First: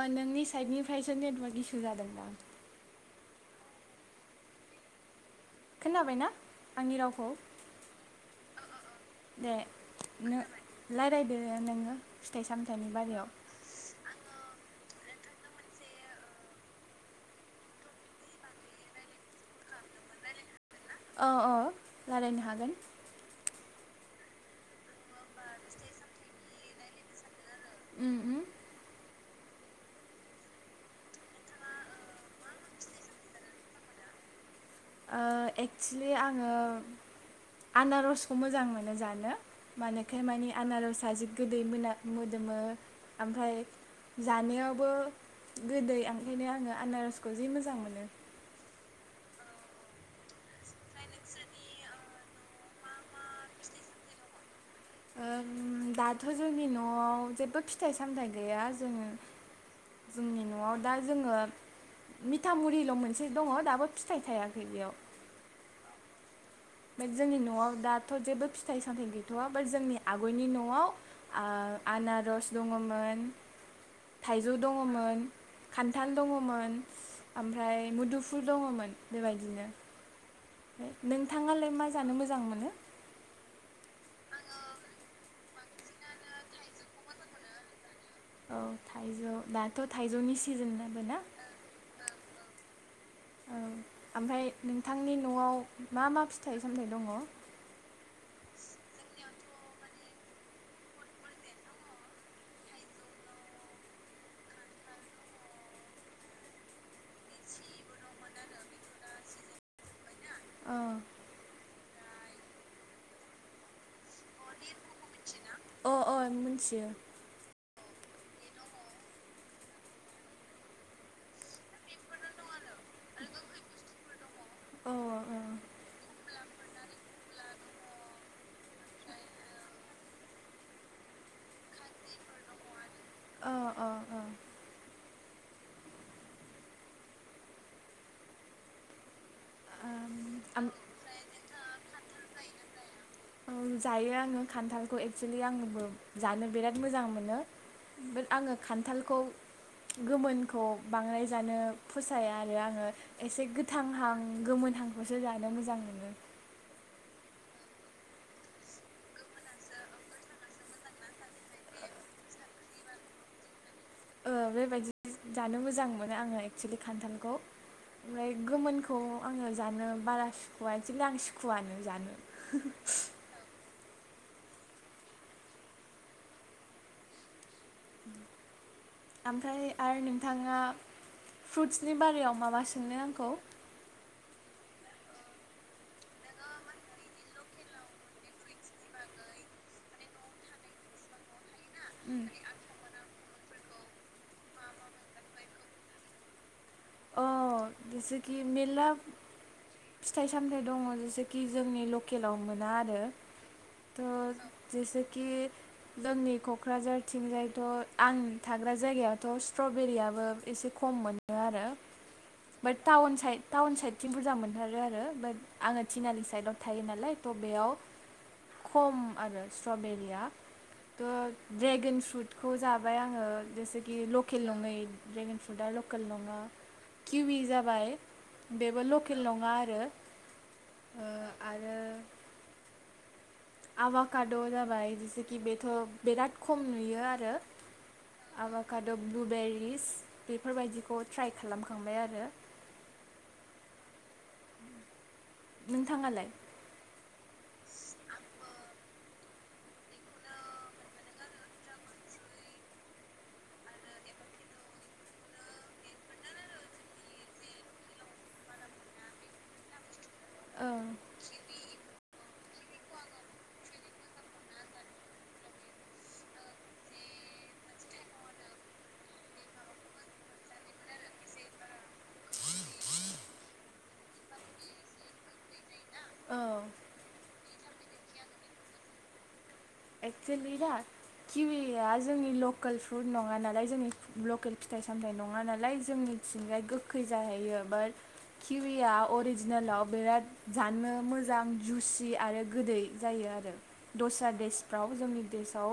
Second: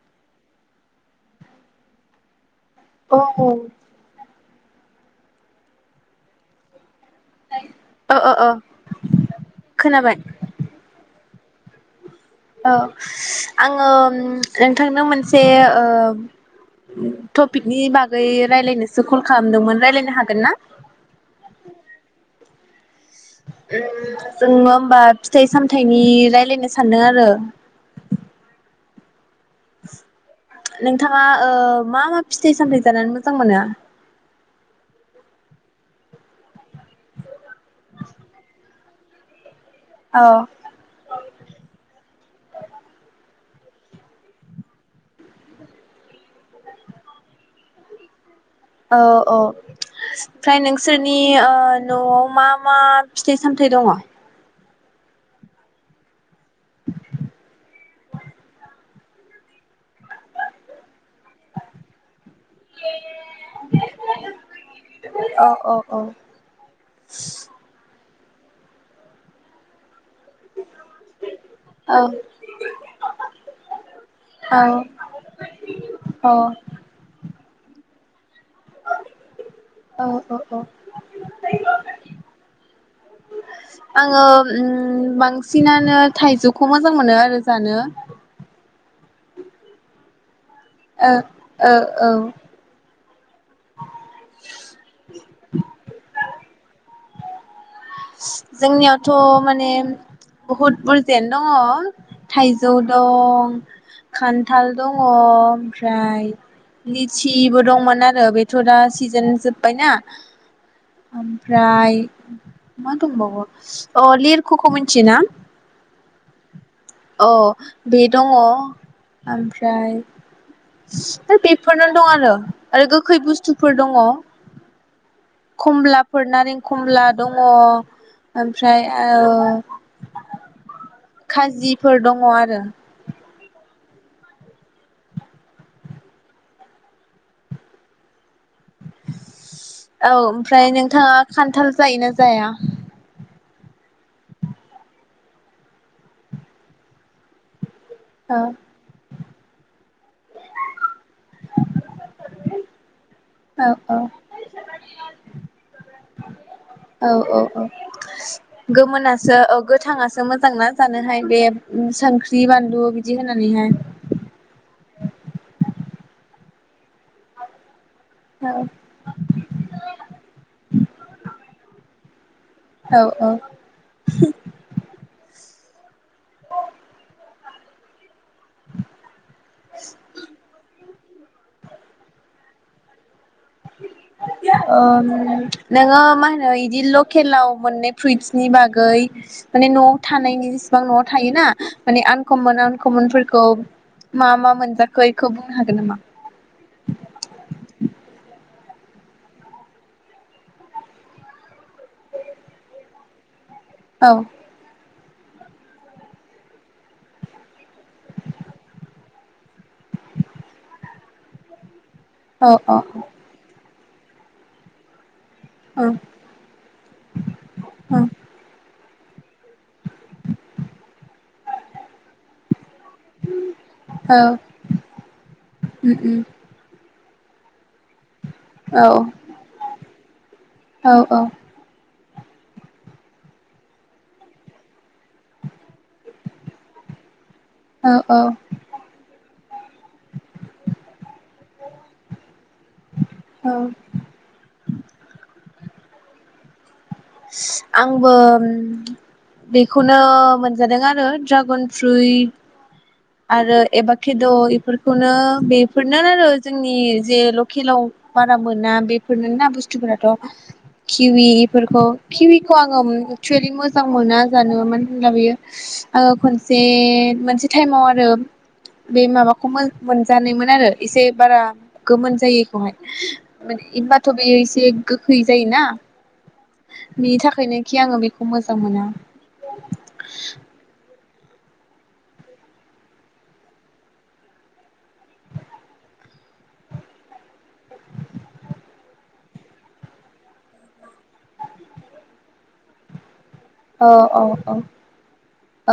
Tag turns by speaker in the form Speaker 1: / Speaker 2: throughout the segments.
Speaker 1: ओ नोंनिस। साइदनिफ्रायसो नेटवार्क इसु जादोंदां।
Speaker 2: औ-औ।
Speaker 1: खोनाबाय ना आंनि रावखौ। [inaudible]
Speaker 2: औ औ औ
Speaker 1: दे
Speaker 2: खोनाबाय
Speaker 1: नों रायलायदो। दे नोङो। फिथाइ
Speaker 2: औ
Speaker 1: सामथाइनि बारियाव
Speaker 2: आङोम। नोंथांनाव मोनसे टपिकनि बागै रायजलायनोसो कल खालामदोंमोन रायज्लायनो हागोन ना।
Speaker 1: औ [unintelligible]
Speaker 2: उम जोङो होमबा फिथाइ सामथायाइनि रायलायनो सानदों आरो।
Speaker 1: उम उम।
Speaker 2: नोंथाङा मा मा फिथाइ सामथाय जानानै मोजां मोनो।
Speaker 1: ओ एक्सुुलि आङो आनारसखौ मोजां मोनो जानो। मानोखाय
Speaker 2: औ
Speaker 1: माने आनारसा जि गोदै मोना मोदोमो ओमफ्राय। जानायावबो गोदै ओंखायनो आङो आनारसखौ जि मोजां मोनो।
Speaker 2: औ-औ ओमफ्राय नोंसोरनि न'आव मा मा फिथाइ सामथाइ दङ।
Speaker 1: ओम दा। थ' जोंनि न'आव जेबो फिथाइ सामथाइ गैया। जोङो जोंनि न'आव दा जोङो मिथाामुरिल' मोनसे दङ दाबो फिथाइ थायाखै बेयाव।
Speaker 2: औ औ औ
Speaker 1: मेद जोंनि न'आव दाद थ' जेबो फिथाइ सामथाइ गैथ'आ बा जोंनि आगयनि न'आव आ
Speaker 2: औ
Speaker 1: आनारस दङमोन थाइजौ दङमोन खान्थाल
Speaker 2: औ
Speaker 1: दङमोन। ओम फ्राय मुदुफु ल दङमोन बेबायदिनो।
Speaker 2: औ औ औ
Speaker 1: नोंथाङालाय मा जानो मोजां मोनो?
Speaker 2: सिनानो थाइजौखौ मोजां मोनो आरो जानो।
Speaker 1: औ थाइजौ दाथ' थाइजौनि सि
Speaker 2: ओ ओ औ
Speaker 1: औ आमफाय नोंथांनि न'आव मा मा फि फिथाइ सामथाय दङ?
Speaker 2: जोंनियावथ' माने बहुद बुरजायानो दङ थाइजौ दं खान्थाल दङ ओमफ्राय लिचिबो दंमोन आरो बेथ' दा सिजेन जोब्बायना ओमफ्राय मा दंबावो अ लेरख'खौ मिथियो ना?
Speaker 1: अ अ मिथियो
Speaker 2: औ। बे दङ ओमफ्राय होय बेफोरनो दं आरो। आरो गोखै बुस्थुफोर दङ
Speaker 1: औ औ
Speaker 2: कमलाफोर नारें कमला दङ ओमफ्राय ओ खाजि फोर दङ आरो।
Speaker 1: ओ ओ ओ
Speaker 2: औ
Speaker 1: आम
Speaker 2: ओमफ्राय नोंथाङा खान्थाल जायोना जाया?
Speaker 1: ओ जायो आङो खान्थालखौ एक्सलि आंबो जानो बिराद मोजां मोनो। बाद
Speaker 2: औ
Speaker 1: आङो खान्थालखौ गोमोनखौ बांराय जानो फसाया आरो आङो एसे
Speaker 2: औ औ
Speaker 1: गोथांहां गोमोनहांखौसो जानो मोजां मोनो।
Speaker 2: औ औ औ गोमोनासो औ गोथाङासो मोजांना जानोहाय बे संख्रि बानलु बिदि होनानैहाय।
Speaker 1: ओ बेबायदि जानो मोजां मोनो आङो एक्सलि खान्थालखौ। ओमफ्राय
Speaker 2: औ
Speaker 1: गोमोनखौ आङो जानो बारा सुखुव एक्सलि आं सुखुवनो जानो।
Speaker 2: औ औ [unintelligible] [unintelligible]
Speaker 1: उम। आमफ्राय आरो नोंथाङा फ्रुटसनि बारियाव माबा सोंनो आंखौ?
Speaker 2: ओ नोङो मा होनो इदि लकेलाव मोननाय फ्रुइटसनि बागै माने न'आव थानायनि जेसिबां न'आव थायोना माने आनकमन आनकमनफोर औ मा मा मोनजाखो बेखौ बुंनो हागोन नामा?
Speaker 1: अ जेसेखि मेलला फिथाइ सामथाइ दंङ जेसेखि जोंनि लकेलाव मोना आरो।
Speaker 2: औ
Speaker 1: थ जैसे खि जोंनि क'क्राझार थिंजायथ' आं थाग्रा जायगायावथ' स्ट्रबेरियाबो एसे खम मोनो आरो।
Speaker 2: औ औ
Speaker 1: बाद थाउन साय थाउन साय थिं बुरजा मोनथारो आरो बाद
Speaker 2: औ
Speaker 1: आंङो
Speaker 2: उम
Speaker 1: तिनालि साइडआव थायो नालाय थ' बेयाव
Speaker 2: उम
Speaker 1: खम आरो स्ट्रबेरिया थ' ड्रेगन फ्रुटखौ जा बाय आंङो जेसेखि
Speaker 2: औ औ
Speaker 1: लकेल नं नै ड्रेगन फ्रुटआ लकेल नंङा। किववि जाबाय। बेबो लकेल नंङा आरो
Speaker 2: औ
Speaker 1: ओ आरो आभाखाद' जाबाय जेसेखि बेथ' बिराद खम नुयो आरो।
Speaker 2: औ
Speaker 1: आबाखाद बुबेरि बेफोरबायदिखौ ट्राइ खालामखांबाय आरो।
Speaker 2: औ
Speaker 1: नोंथांङालाय?
Speaker 2: आंबो बेखौनो मोनजादों आरो ड्रागन फ्रुइट आरो एबा खेद' इफोरखौनो बेफोरनो आरो जोंनि जे लकेलाव बारा मोना बेफोरना बुस्थुफोराथ'
Speaker 1: ओं
Speaker 2: किवि इफोरखौ किवि खौ आंङो एकसुलि मोजां मोना जानो मानो होनब्ला बियो ओ खनसे मोनसे टाइमाव आर रोम बे माबाखौ मोन-मोनजानायमोन आरो एसे बारा गोमोन जायिखौहाय माने इनबाथ' बेयो एसे गोखै जायोना
Speaker 1: औ
Speaker 2: नि था फाय नोखि आंङो बेखौ मोजां मोना।
Speaker 1: एकसुलि जाहा किविया जोंनि लकोल फ्रुट नंङा नालाय जोंनि लकेल फिथाइ सामथाय नंङा नालाय जोंनिथिंगाय गोखै जाहैयो बाट किविया अरिजिनेलाव बिराद जानो मोजां जुसि आरो गोदै जायो आर यो
Speaker 2: औ औ
Speaker 1: दस्रा
Speaker 2: औ
Speaker 1: देस फ्राव जोंनि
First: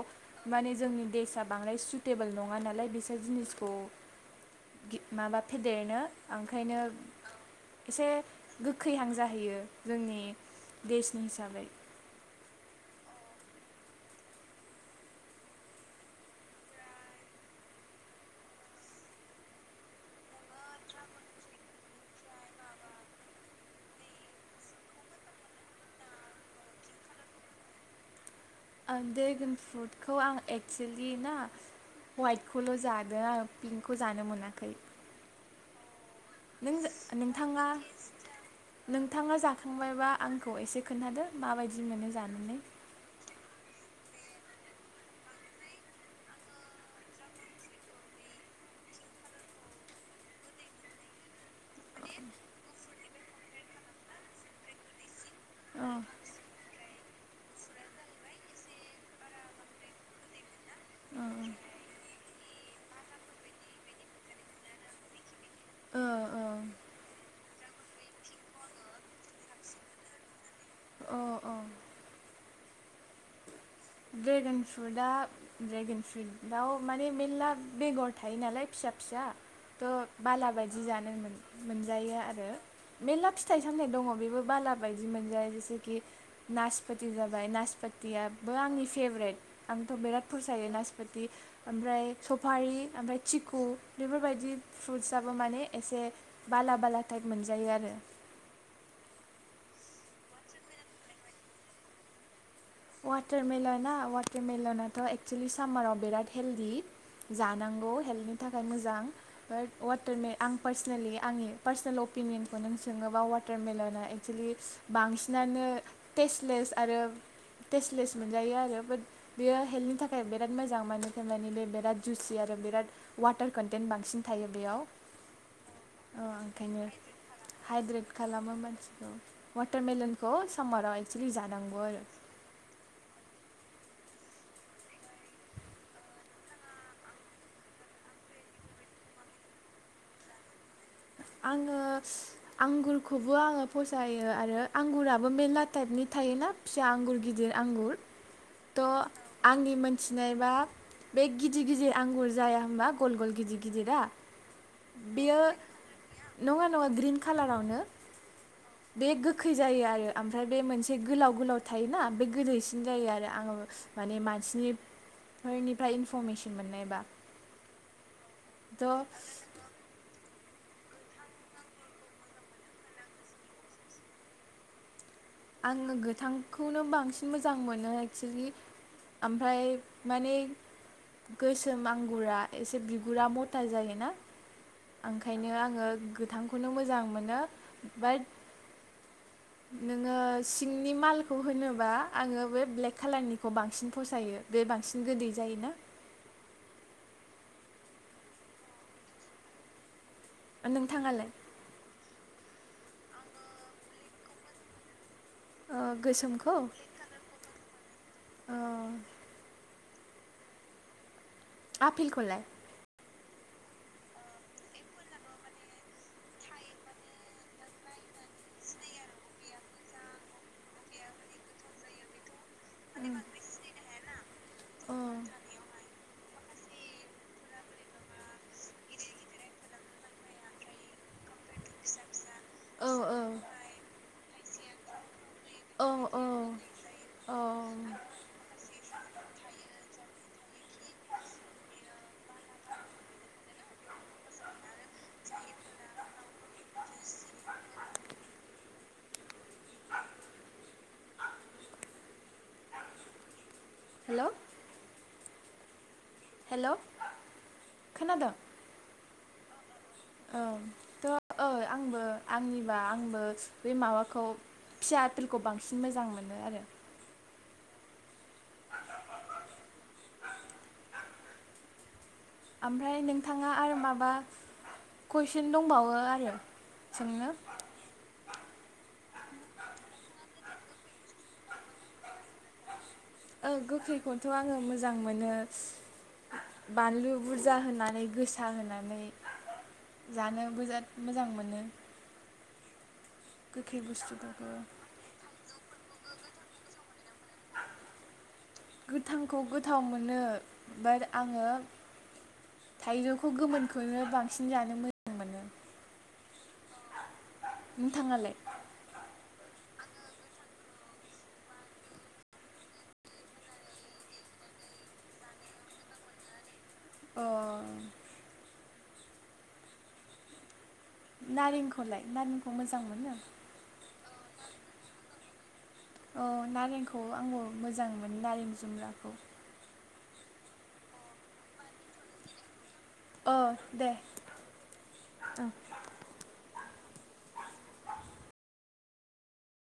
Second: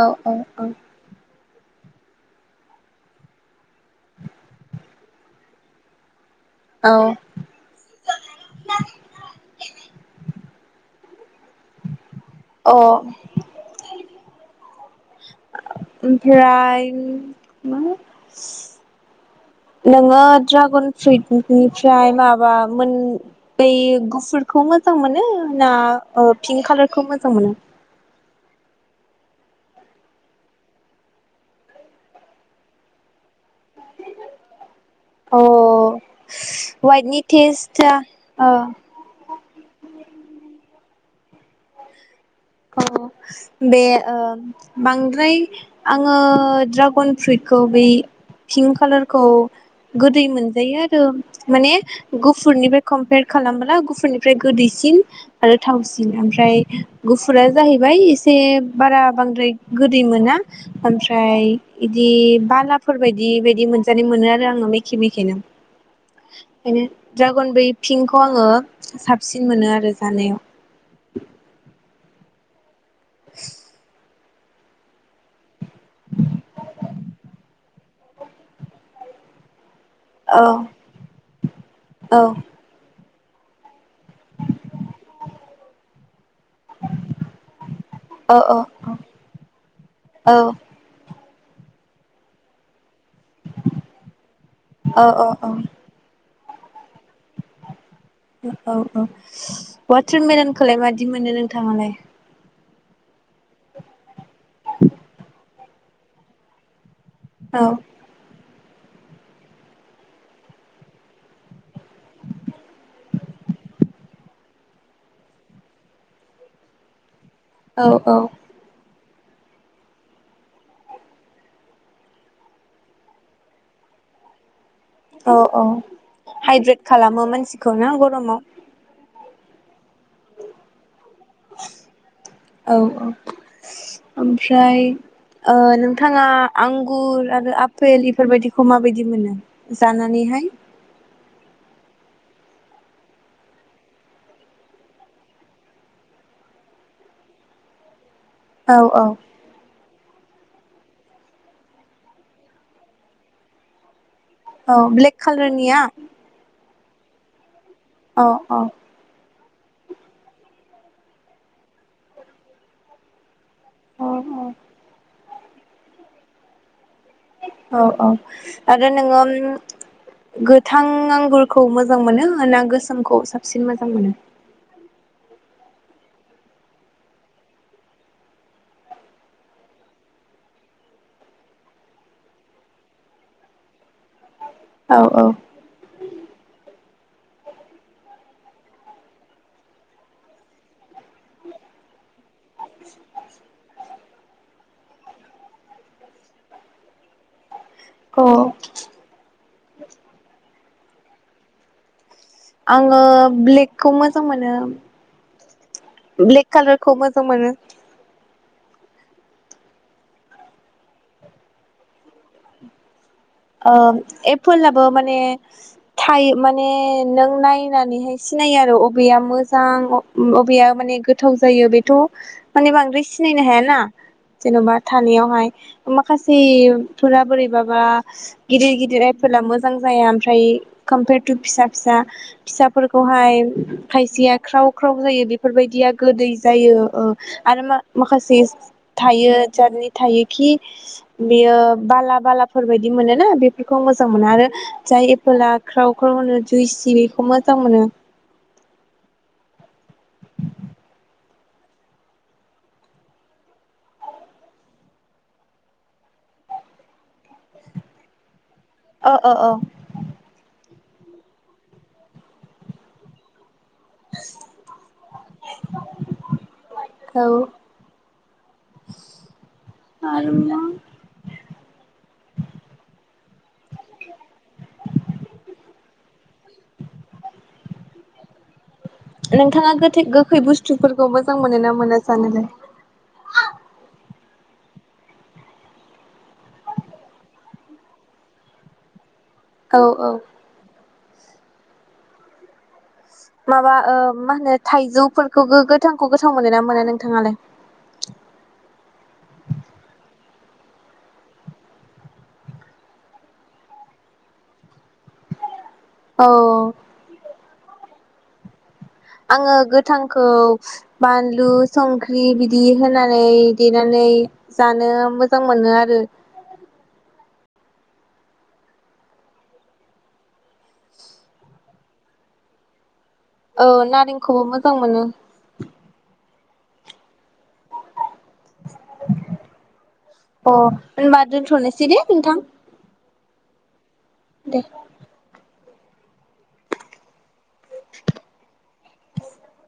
Speaker 2: औ औ औ
Speaker 1: माने जोंनि देश सा बांनाय सुटेबोल नंङा नालाय बिसोर जिनिसखौ माबा फेदेरनो ओंखायनो
Speaker 2: औ अ
Speaker 1: एसे गोखैहां जाहैयो जोंनि देशनि हिसाबै
Speaker 2: अ ओमफ्राय [unintelligible] नोंङो ड्रागन फ्रुइटनिफ्राय माबा मोन बै गुफुरखौ मोजां मोनो ना ओ पिंक कालारखौ मोजां मोनो?
Speaker 1: ओ ड्रेगन फ्रुटखौ आं एक्सुलि ना हवाइटखौल' जादों आं पिंक खौ जानो मोनाखै।
Speaker 2: अ
Speaker 1: नों
Speaker 2: वाइटनि
Speaker 1: नोंथांङा
Speaker 2: टेस्टआ ओ
Speaker 1: नोंथांङा जा खांबायबा आंखौ एसे खोन्थादो माबायदि मोनो जानो?
Speaker 2: औ बे ओ बांद्राय आङो ड्रागन फ्रुइटखौ बै पिंक कालारखौ गोदै मोनजायो आरो माने गुफुरनिफ्राय कम्पेयार खालामला गुफुरनिफ्राय गोदैसिन आरो
Speaker 1: अ
Speaker 2: थावसिन ओमफ्राय गुफुरा जाहैबाय एसे बारा बांद्राय गोदै मोना
Speaker 1: अ
Speaker 2: ओमफ्राय बिदि बालाफोर बायदि बायदि मोनजानाय मोनो आरो आङो मेखे मेखेनो
Speaker 1: अ
Speaker 2: ओंखायनो दड्रागन बै फिंखौ आङो साबसिन मोनो आरो जानायाव
Speaker 1: अ अ
Speaker 2: [inaudible]
Speaker 1: ड्रेगन फ्रुटआ ड्रेगन फ्रुइटआव माने मेल्ला बेगर थायो नालाय फिसा फिसा थ'
Speaker 2: औ
Speaker 1: बाला बायदि जानो मोन
Speaker 2: औ
Speaker 1: मोनजायो आरो मेरला फिथाइ सामथाइ दङ बेबो बाला बायदि मोनजाया जेसेखि नासपोति जाबाय
Speaker 2: औ
Speaker 1: नासपोतियाबो आंनि फेभ्रेट आंथ' बिराद
Speaker 2: औ
Speaker 1: फसायो नासपोति ओमफ्राय सफारि ओमफ्राय चिकु बेफोरबायदि
Speaker 2: औ औ
Speaker 1: फ्रुट्साबबो माने एसे बाला बाला टाइप मोनजायो आरो
Speaker 2: औ औ वाटारमेलनखौलाय मादि मोनो नोंथाङालाय?
Speaker 1: वाटार मेलोना वाट मेलनाथ' एक्सलि सामाराव बिराद हेल्डि
Speaker 2: औ
Speaker 1: जानांगौ हेल्थनि था खाय मोजां बाट वाटारमे आं पार्सनेलि आंनि पार्सनेल अपिनियन खौ नों सोङोब्ला वाटारमेलन आ एक्सुलि बांसिनानो टेस्टलेस आरो
Speaker 2: औ
Speaker 1: टेस्टलेस
Speaker 2: औ
Speaker 1: मोनजायो आरो बाट बेयो हेल्थनि थाखाय बिराद मोजां मान थाखाय मानि बे बिराद जुसि आरो बिराद वाटार कन्टेन्ट बांसिन थायो बेयाव।
Speaker 2: औ औ
Speaker 1: ओ
Speaker 2: हाइब्रेद
Speaker 1: ओंखायनो
Speaker 2: खालामो मानसिखौ ना
Speaker 1: हाइद्रेट
Speaker 2: गरम
Speaker 1: खालामो मानसिखौ
Speaker 2: आव
Speaker 1: वाटारमेलनखौ समार आव एक्सलि जानांगौ आरो
Speaker 2: औ औ ओमफ्राय ओ नोंथाङा आंगुर आरो आफपेल बेफोरबायदिखौ माबायदि मोनो जानानैहाय?
Speaker 1: आङो आंगुरखौबो आङो फसायो आरो आंगुराबो मेरला टाइपनि थायोना फिसा आंगुर गिदिर आंगुर
Speaker 2: औ
Speaker 1: थ
Speaker 2: औ
Speaker 1: आंनि मोन मिथिनायबा बे गिदिर गिदिर आंगुर जाया होनबा गल गल गिदिर गिदिर आ
Speaker 2: औ ब्लेक कालारनिया?
Speaker 1: नङा नङा ग्रिन कालारावनो
Speaker 2: अ अ
Speaker 1: बे गोखै जायो आरो ओमफ्राय बे मोनसे गोलाव गोलाव थायोना बे गोलैसिन जायो आरो आङो
Speaker 2: औ
Speaker 1: माने मानसिनि बेनिफ्राय इनफरमेसन मोननायबा
Speaker 2: औ औ आरो
Speaker 1: थ'
Speaker 2: नङो गोथां आंगुरखौ मोजां मोनो ना गोसोमखौ साबसिन मोजां मोनो?
Speaker 1: आङो गोथांखौनो बांसिन मोजां मोनो एक्सलि ओमफ्राय माने गोसोम आंगुरा एसे बिगुरा मथा जायोना।
Speaker 2: औ औ
Speaker 1: ओंखायनो आङो गोथांखौनो मोजां मोनो बाट आङो सिंनि मालखौ होनोबा आङो बे ब्लेक कालारनिखौ बांसिन फसायो बे बांसिन गोदै जायोना।
Speaker 2: औ
Speaker 1: नोंथाङालाय?
Speaker 2: आङो ब्लेकखौ मोजां मोनो।
Speaker 1: ओ
Speaker 2: ब्लेक
Speaker 1: गोसोमखौ
Speaker 2: कालारखौ मोजां मोनो।
Speaker 1: ओ आपेलखौ?
Speaker 2: एप्पल आबो माने थायो माने नों नायनानैहाय सिनायो आरो अबेया मोजां अबेया माने गोथाव जायो बेथ मानि बांद्राय सिनायनो हायाना जेनबा थानायावहाय माखासेफोरा बोरैबाबा गिदिर गिदिर आइफला मोजां जाया ओमफ्राय कम्पेयार टु फिसा फिसा फिसाफोरखौहाय खायसेया ख्राव ख्राव जायो बे बेफोरबायदिया गोदै जायो आरो म माखासे थायो जारनि थायोखि बेयो बाला बालाफोर बायदि बिदि मोनोना बेफोरखौ मोजां मोनो आरो जाय एपोलाआ क्राव क्राव होनो जुइसि बेखौ मोजां मोनो।
Speaker 1: हेल। हेल खोनादों?
Speaker 2: अ अ अ।
Speaker 1: औ थ ओइ आंबो आंनिबा आंबो बे माबाखौ फिसा आपिलखौ बांसिन मोजां मोनो आरो।
Speaker 2: औ। आरो मा।
Speaker 1: ओमफ्राय नोंथाङा आरो माबा कुइसन दंबावो आरो सोंनो।
Speaker 2: नोंथाङा गोखै बुस्थुफोरखौ मोजां मोनोना मोना जानोलाय।
Speaker 1: गोखैखौनोथ' आङो मोजां मोनो बानलु बुरजा होनानै गोसा होनानै।
Speaker 2: औ औ
Speaker 1: जानो। मोजां मोनो।
Speaker 2: माबा
Speaker 1: गोखै
Speaker 2: मा
Speaker 1: बुस्थुफोरखौ
Speaker 2: होनो थाइजौफोरखौ गोथांखौ गोथाव मोनो ना मोना नोंथाङालाय।
Speaker 1: गोथांखौ गोथाव मोनो बाट आङो थाइजौखौ गोमोनखौनो बांसिन जानो मोजां मोनो।
Speaker 2: औ।
Speaker 1: नोंथाङालाय।
Speaker 2: आङो गोथांखौ बानलु संख्रि बिदि होनानै देनानै जानो मोजां मोनो आरो।
Speaker 1: अ। नारेंखौलाय नारेंखौ मोजां मोनो।
Speaker 2: औ नारेंखौबो मोजां मोनो।
Speaker 1: औ नारेंखौ आंबो मोजांमोनो नारें जुमब्राखौ।
Speaker 2: अ होनबा दोनथ'नोसै दे नोंथां।
Speaker 1: अ दे।
Speaker 2: दे। [inaudible]